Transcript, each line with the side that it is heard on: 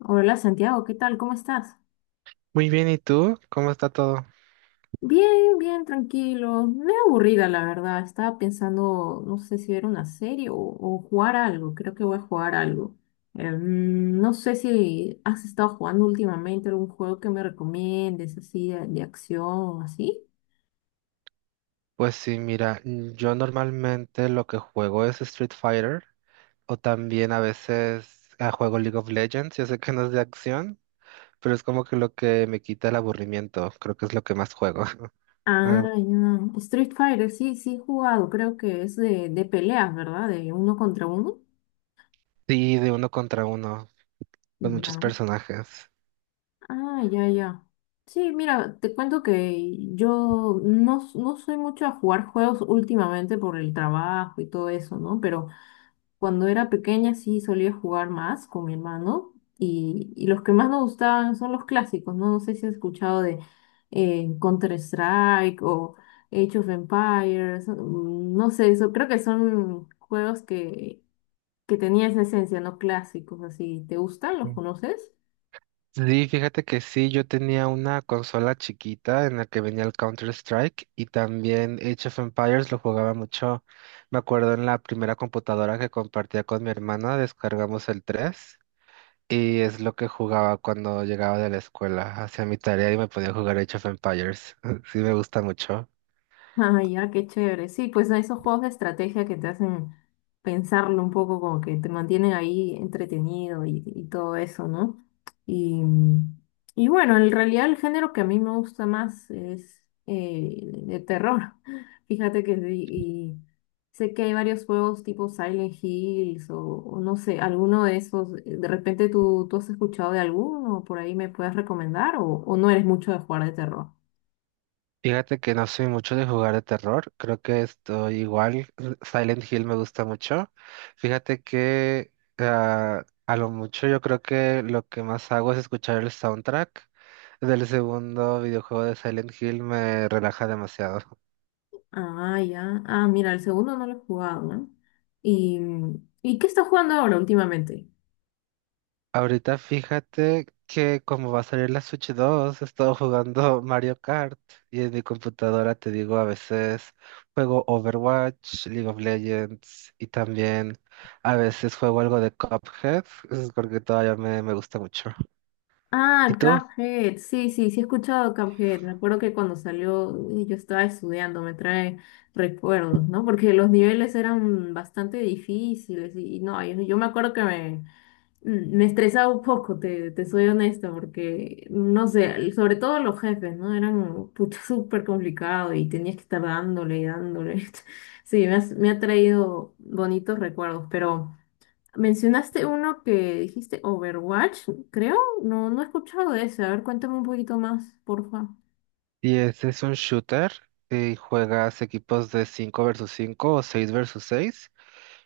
left: Hola Santiago, ¿qué tal? ¿Cómo estás?
right: Muy bien, ¿y tú? ¿Cómo está todo?
left: Bien, bien, tranquilo. Me aburrida, la verdad. Estaba pensando, no sé si ver una serie o jugar algo. Creo que voy a jugar algo. No sé si has estado jugando últimamente algún juego que me recomiendes, así de acción, así.
right: Pues sí, mira, yo normalmente lo que juego es Street Fighter o también a veces juego League of Legends. Yo sé que no es de acción, pero es como que lo que me quita el aburrimiento. Creo que es lo que más juego.
left: Ah,
right: Ah,
left: ya. Street Fighter, sí, sí he jugado. Creo que es de peleas, ¿verdad? De uno contra uno.
right: sí, de uno contra uno, con muchos
left: Ya.
right: personajes.
left: Ah, ya, ya. Sí, mira, te cuento que yo no, s- no soy mucho a jugar juegos últimamente por el trabajo y todo eso, ¿no? Pero cuando era pequeña sí solía jugar más con mi hermano y los que más nos gustaban son los clásicos, ¿no? No sé si has escuchado de Counter-Strike o Age of Empires, no sé, eso creo que son juegos que tenían esa esencia, ¿no? Clásicos, así. ¿Te gustan? ¿Los conoces?
right: Sí, fíjate que sí, yo tenía una consola chiquita en la que venía el Counter-Strike y también Age of Empires lo jugaba mucho. Me acuerdo en la primera computadora que compartía con mi hermana, descargamos el 3 y es lo que jugaba cuando llegaba de la escuela, hacía mi tarea y me podía jugar Age of Empires. Sí, me gusta mucho.
left: Ah, ya, qué chévere. Sí, pues a esos juegos de estrategia que te hacen pensarlo un poco, como que te mantienen ahí entretenido y todo eso, ¿no? Y, y bueno, en realidad el género que a mí me gusta más es de terror. Fíjate que sí, y sé que hay varios juegos tipo Silent Hills o no sé, alguno de esos. ¿De repente tú has escuchado de alguno? ¿Por ahí me puedes recomendar? ¿O no eres mucho de jugar de terror?
right: Fíjate que no soy mucho de jugar de terror, creo que estoy igual, Silent Hill me gusta mucho. Fíjate que a lo mucho yo creo que lo que más hago es escuchar el soundtrack del segundo videojuego de Silent Hill, me relaja demasiado.
left: Ah, ya. Ah, mira, el segundo no lo he jugado, ¿no? ¿Y, ¿Y qué estás jugando ahora últimamente?
right: Ahorita fíjate que como va a salir la Switch 2 he estado jugando Mario Kart y en mi computadora te digo a veces juego Overwatch, League of Legends y también a veces juego algo de Cuphead, es porque todavía me gusta mucho. ¿Y
left: Ah,
right: tú?
left: Cuphead. Sí, sí, sí he escuchado Cuphead. Me acuerdo que cuando salió yo estaba estudiando, me trae recuerdos, ¿no? Porque los niveles eran bastante difíciles y no, yo me acuerdo que me estresaba un poco, te soy honesta, porque, no sé, sobre todo los jefes, ¿no? Eran pucha súper complicado y tenías que estar dándole y dándole. Sí, me ha traído bonitos recuerdos, pero mencionaste uno que dijiste Overwatch, creo. No, no he escuchado de ese. A ver, cuéntame un poquito más, porfa.
right: ¿Y ese es un shooter? ¿Y juegas equipos de 5 versus 5 o 6 versus seis?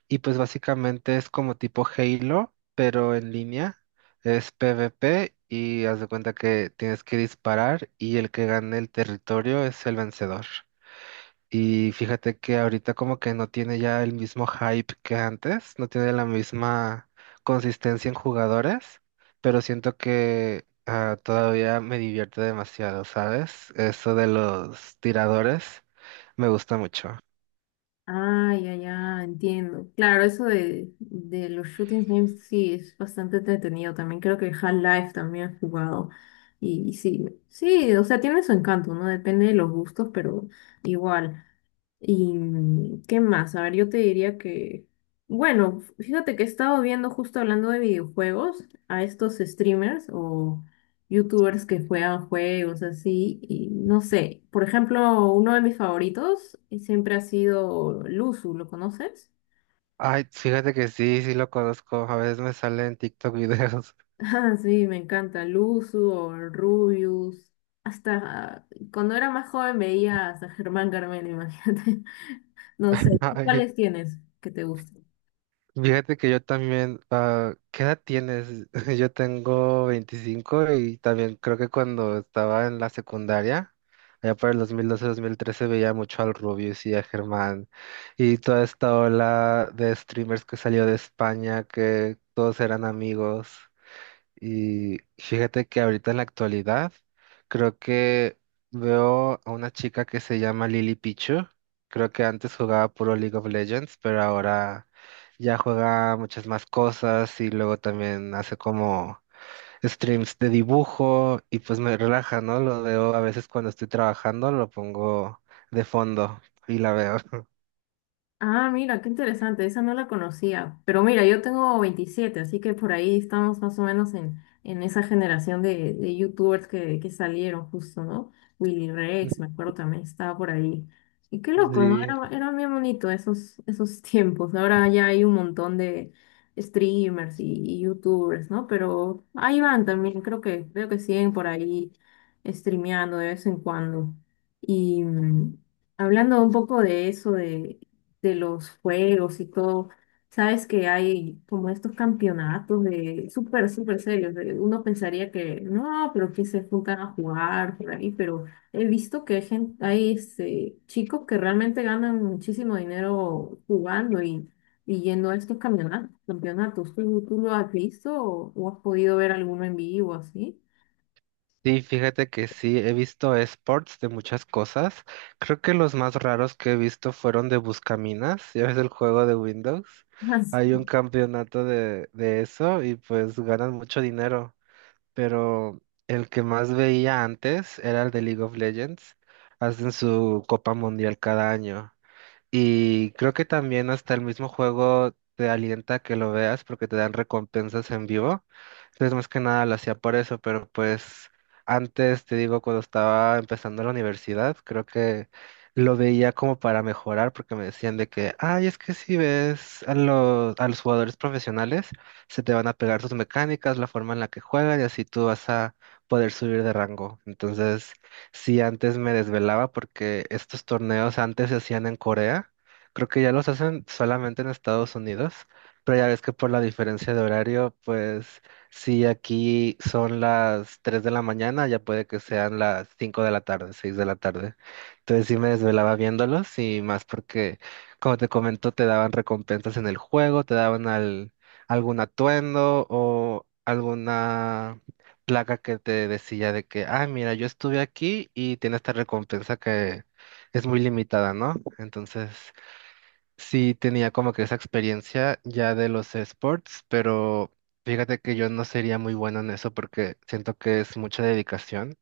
right: Y pues básicamente es como tipo Halo, pero en línea. Es PvP y haz de cuenta que tienes que disparar y el que gane el territorio es el vencedor. Y fíjate que ahorita como que no tiene ya el mismo hype que antes, no tiene la misma consistencia en jugadores, pero siento que todavía me divierte demasiado, ¿sabes? Eso de los tiradores me gusta mucho.
left: Ah, ya, ya, entiendo. Claro, eso de los shooting games sí es bastante entretenido también. Creo que Half-Life también he jugado. Y sí, sí, o sea, tiene su encanto, ¿no? Depende de los gustos, pero igual. ¿Y qué más? A ver, yo te diría que, bueno, fíjate que he estado viendo justo hablando de videojuegos a estos streamers o youtubers que juegan juegos así y no sé, por ejemplo, uno de mis favoritos siempre ha sido Luzu, ¿lo conoces?
right: Ay, fíjate que sí, sí lo conozco. A veces me sale en TikTok videos.
left: Ah, sí, me encanta Luzu o Rubius. Hasta cuando era más joven veía a Germán Carmen, imagínate. No sé, ¿tú
right: Ay,
left: cuáles tienes que te gusten?
right: fíjate que yo también. ¿Qué edad tienes? Yo tengo 25 y también creo que cuando estaba en la secundaria, allá por el dos mil doce, mil trece veía mucho al Rubius y a Germán y toda esta ola de streamers que salió de España, que todos eran amigos. Y fíjate que ahorita en la actualidad creo que veo a una chica que se llama Lily Pichu. Creo que antes jugaba puro League of Legends, pero ahora ya juega muchas más cosas y luego también hace como streams de dibujo y pues me relaja, ¿no? Lo veo a veces cuando estoy trabajando, lo pongo de fondo y la veo.
left: Ah, mira, qué interesante, esa no la conocía. Pero mira, yo tengo 27, así que por ahí estamos más o menos en esa generación de youtubers que salieron justo, ¿no? Willy Rex, me acuerdo también, estaba por ahí. Y qué loco, ¿no?
right: Sí.
left: Era, era bien bonito esos, esos tiempos. Ahora ya hay un montón de streamers y youtubers, ¿no? Pero ahí van también, creo que, veo que siguen por ahí streameando de vez en cuando. Y hablando un poco de eso, de los juegos y todo. Sabes que hay como estos campeonatos de súper, súper serios. Uno pensaría que no, pero que se juntan a jugar por ahí, pero he visto que hay gente, hay este, chicos que realmente ganan muchísimo dinero jugando y yendo a estos campeonatos. ¿Tú lo has visto o has podido ver alguno en vivo así?
right: Sí, fíjate que sí, he visto esports de muchas cosas. Creo que los más raros que he visto fueron de Buscaminas, ya ves el juego de Windows. Hay un
left: Así.
right: campeonato de eso y pues ganan mucho dinero. Pero el que más veía antes era el de League of Legends. Hacen su Copa Mundial cada año. Y creo que también hasta el mismo juego te alienta a que lo veas porque te dan recompensas en vivo. Entonces, más que nada lo hacía por eso, pero pues antes, te digo, cuando estaba empezando la universidad, creo que lo veía como para mejorar porque me decían de que, ay, es que si ves a los jugadores profesionales, se te van a pegar sus mecánicas, la forma en la que juegan y así tú vas a poder subir de rango. Entonces... Sí, antes me desvelaba porque estos torneos antes se hacían en Corea. Creo que ya los hacen solamente en Estados Unidos, pero ya ves que por la diferencia de horario, pues si aquí son las 3 de la mañana, ya puede que sean las 5 de la tarde, 6 de la tarde. Entonces sí me desvelaba viéndolos y más porque, como te comento, te daban recompensas en el juego, te daban algún atuendo o alguna placa que te decía de que, ah, mira, yo estuve aquí y tiene esta recompensa que es muy limitada, ¿no? Entonces, sí tenía como que esa experiencia ya de los esports, pero fíjate que yo no sería muy bueno en eso porque siento que es mucha dedicación.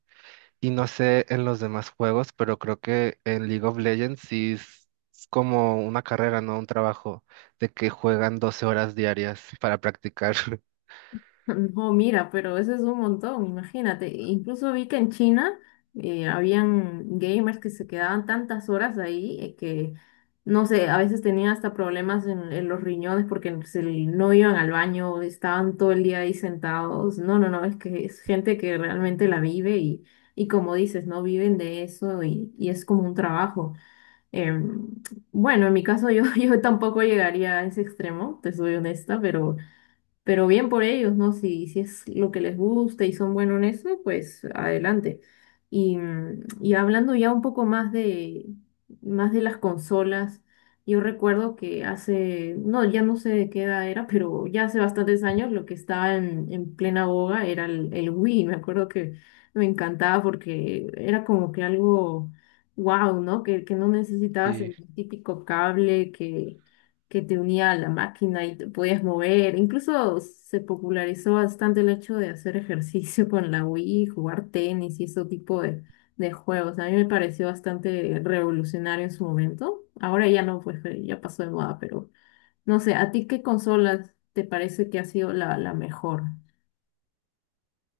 right: Y no sé en los demás juegos, pero creo que en League of Legends sí es como una carrera, ¿no? Un trabajo de que juegan 12 horas diarias para practicar.
left: No, mira, pero eso es un montón, imagínate. Incluso vi que en China habían gamers que se quedaban tantas horas ahí que, no sé, a veces tenían hasta problemas en los riñones porque no iban al baño, estaban todo el día ahí sentados. No, no, no, es que es gente que realmente la vive y como dices, no viven de eso y es como un trabajo. Em, bueno, en mi caso yo, yo tampoco llegaría a ese extremo, te soy honesta, pero bien por ellos, ¿no? Si, si es lo que les gusta y son buenos en eso, pues adelante. Y hablando ya un poco más de las consolas, yo recuerdo que hace, no, ya no sé de qué edad era, pero ya hace bastantes años lo que estaba en plena boga era el Wii. Me acuerdo que me encantaba porque era como que algo wow, ¿no? Que no necesitabas
right: Sí.
left: el típico cable que te unía a la máquina y te podías mover. Incluso se popularizó bastante el hecho de hacer ejercicio con la Wii, jugar tenis y ese tipo de juegos. A mí me pareció bastante revolucionario en su momento. Ahora ya no, pues ya pasó de moda, pero no sé, ¿a ti qué consolas te parece que ha sido la mejor?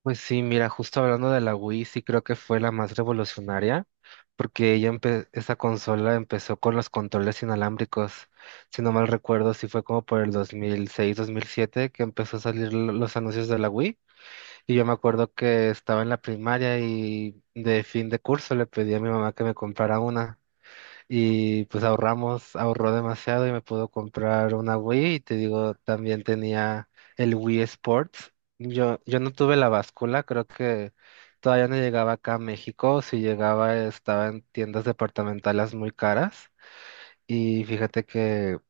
right: Pues sí, mira, justo hablando de la Wii, sí creo que fue la más revolucionaria, porque ella esa consola empezó con los controles inalámbricos. Si no mal recuerdo, sí fue como por el dos mil seis, 2007, que empezó a salir los anuncios de la Wii. Y yo me acuerdo que estaba en la primaria y de fin de curso le pedí a mi mamá que me comprara una. Y pues ahorramos, ahorró demasiado y me pudo comprar una Wii. Y te digo, también tenía el Wii Sports. Yo no tuve la báscula, creo que todavía no llegaba acá a México. Si llegaba, estaba en tiendas departamentales muy caras. Y fíjate que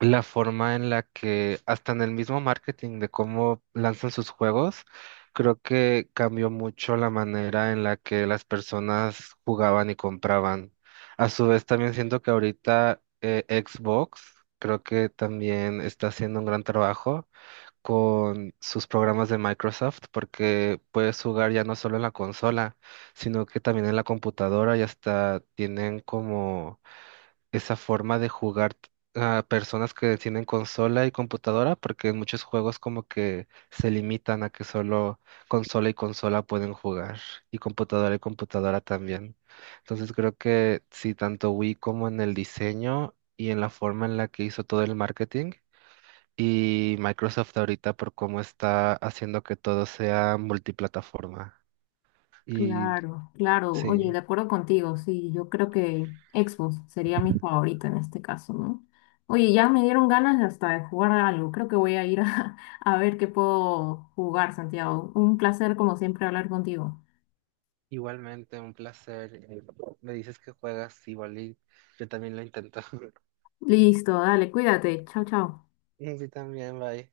right: la forma en la que hasta en el mismo marketing de cómo lanzan sus juegos, creo que cambió mucho la manera en la que las personas jugaban y compraban. A su vez, también siento que ahorita Xbox creo que también está haciendo un gran trabajo con sus programas de Microsoft porque puedes jugar ya no solo en la consola, sino que también en la computadora y hasta tienen como esa forma de jugar a personas que tienen consola y computadora, porque en muchos juegos como que se limitan a que solo consola y consola pueden jugar, y computadora también. Entonces creo que sí, tanto Wii como en el diseño y en la forma en la que hizo todo el marketing, y Microsoft ahorita por cómo está haciendo que todo sea multiplataforma. Y
left: Claro, claro. Oye, de
right: sí.
left: acuerdo contigo, sí, yo creo que Xbox sería mi favorita en este caso, ¿no? Oye, ya me dieron ganas de hasta de jugar algo. Creo que voy a ir a, a ver qué puedo jugar, Santiago. Un placer, como siempre, hablar contigo.
right: Igualmente, un placer. Me dices que juegas igual y yo también lo intento.
left: Listo, dale, cuídate. Chao, chao.
right: Sí, también, bye.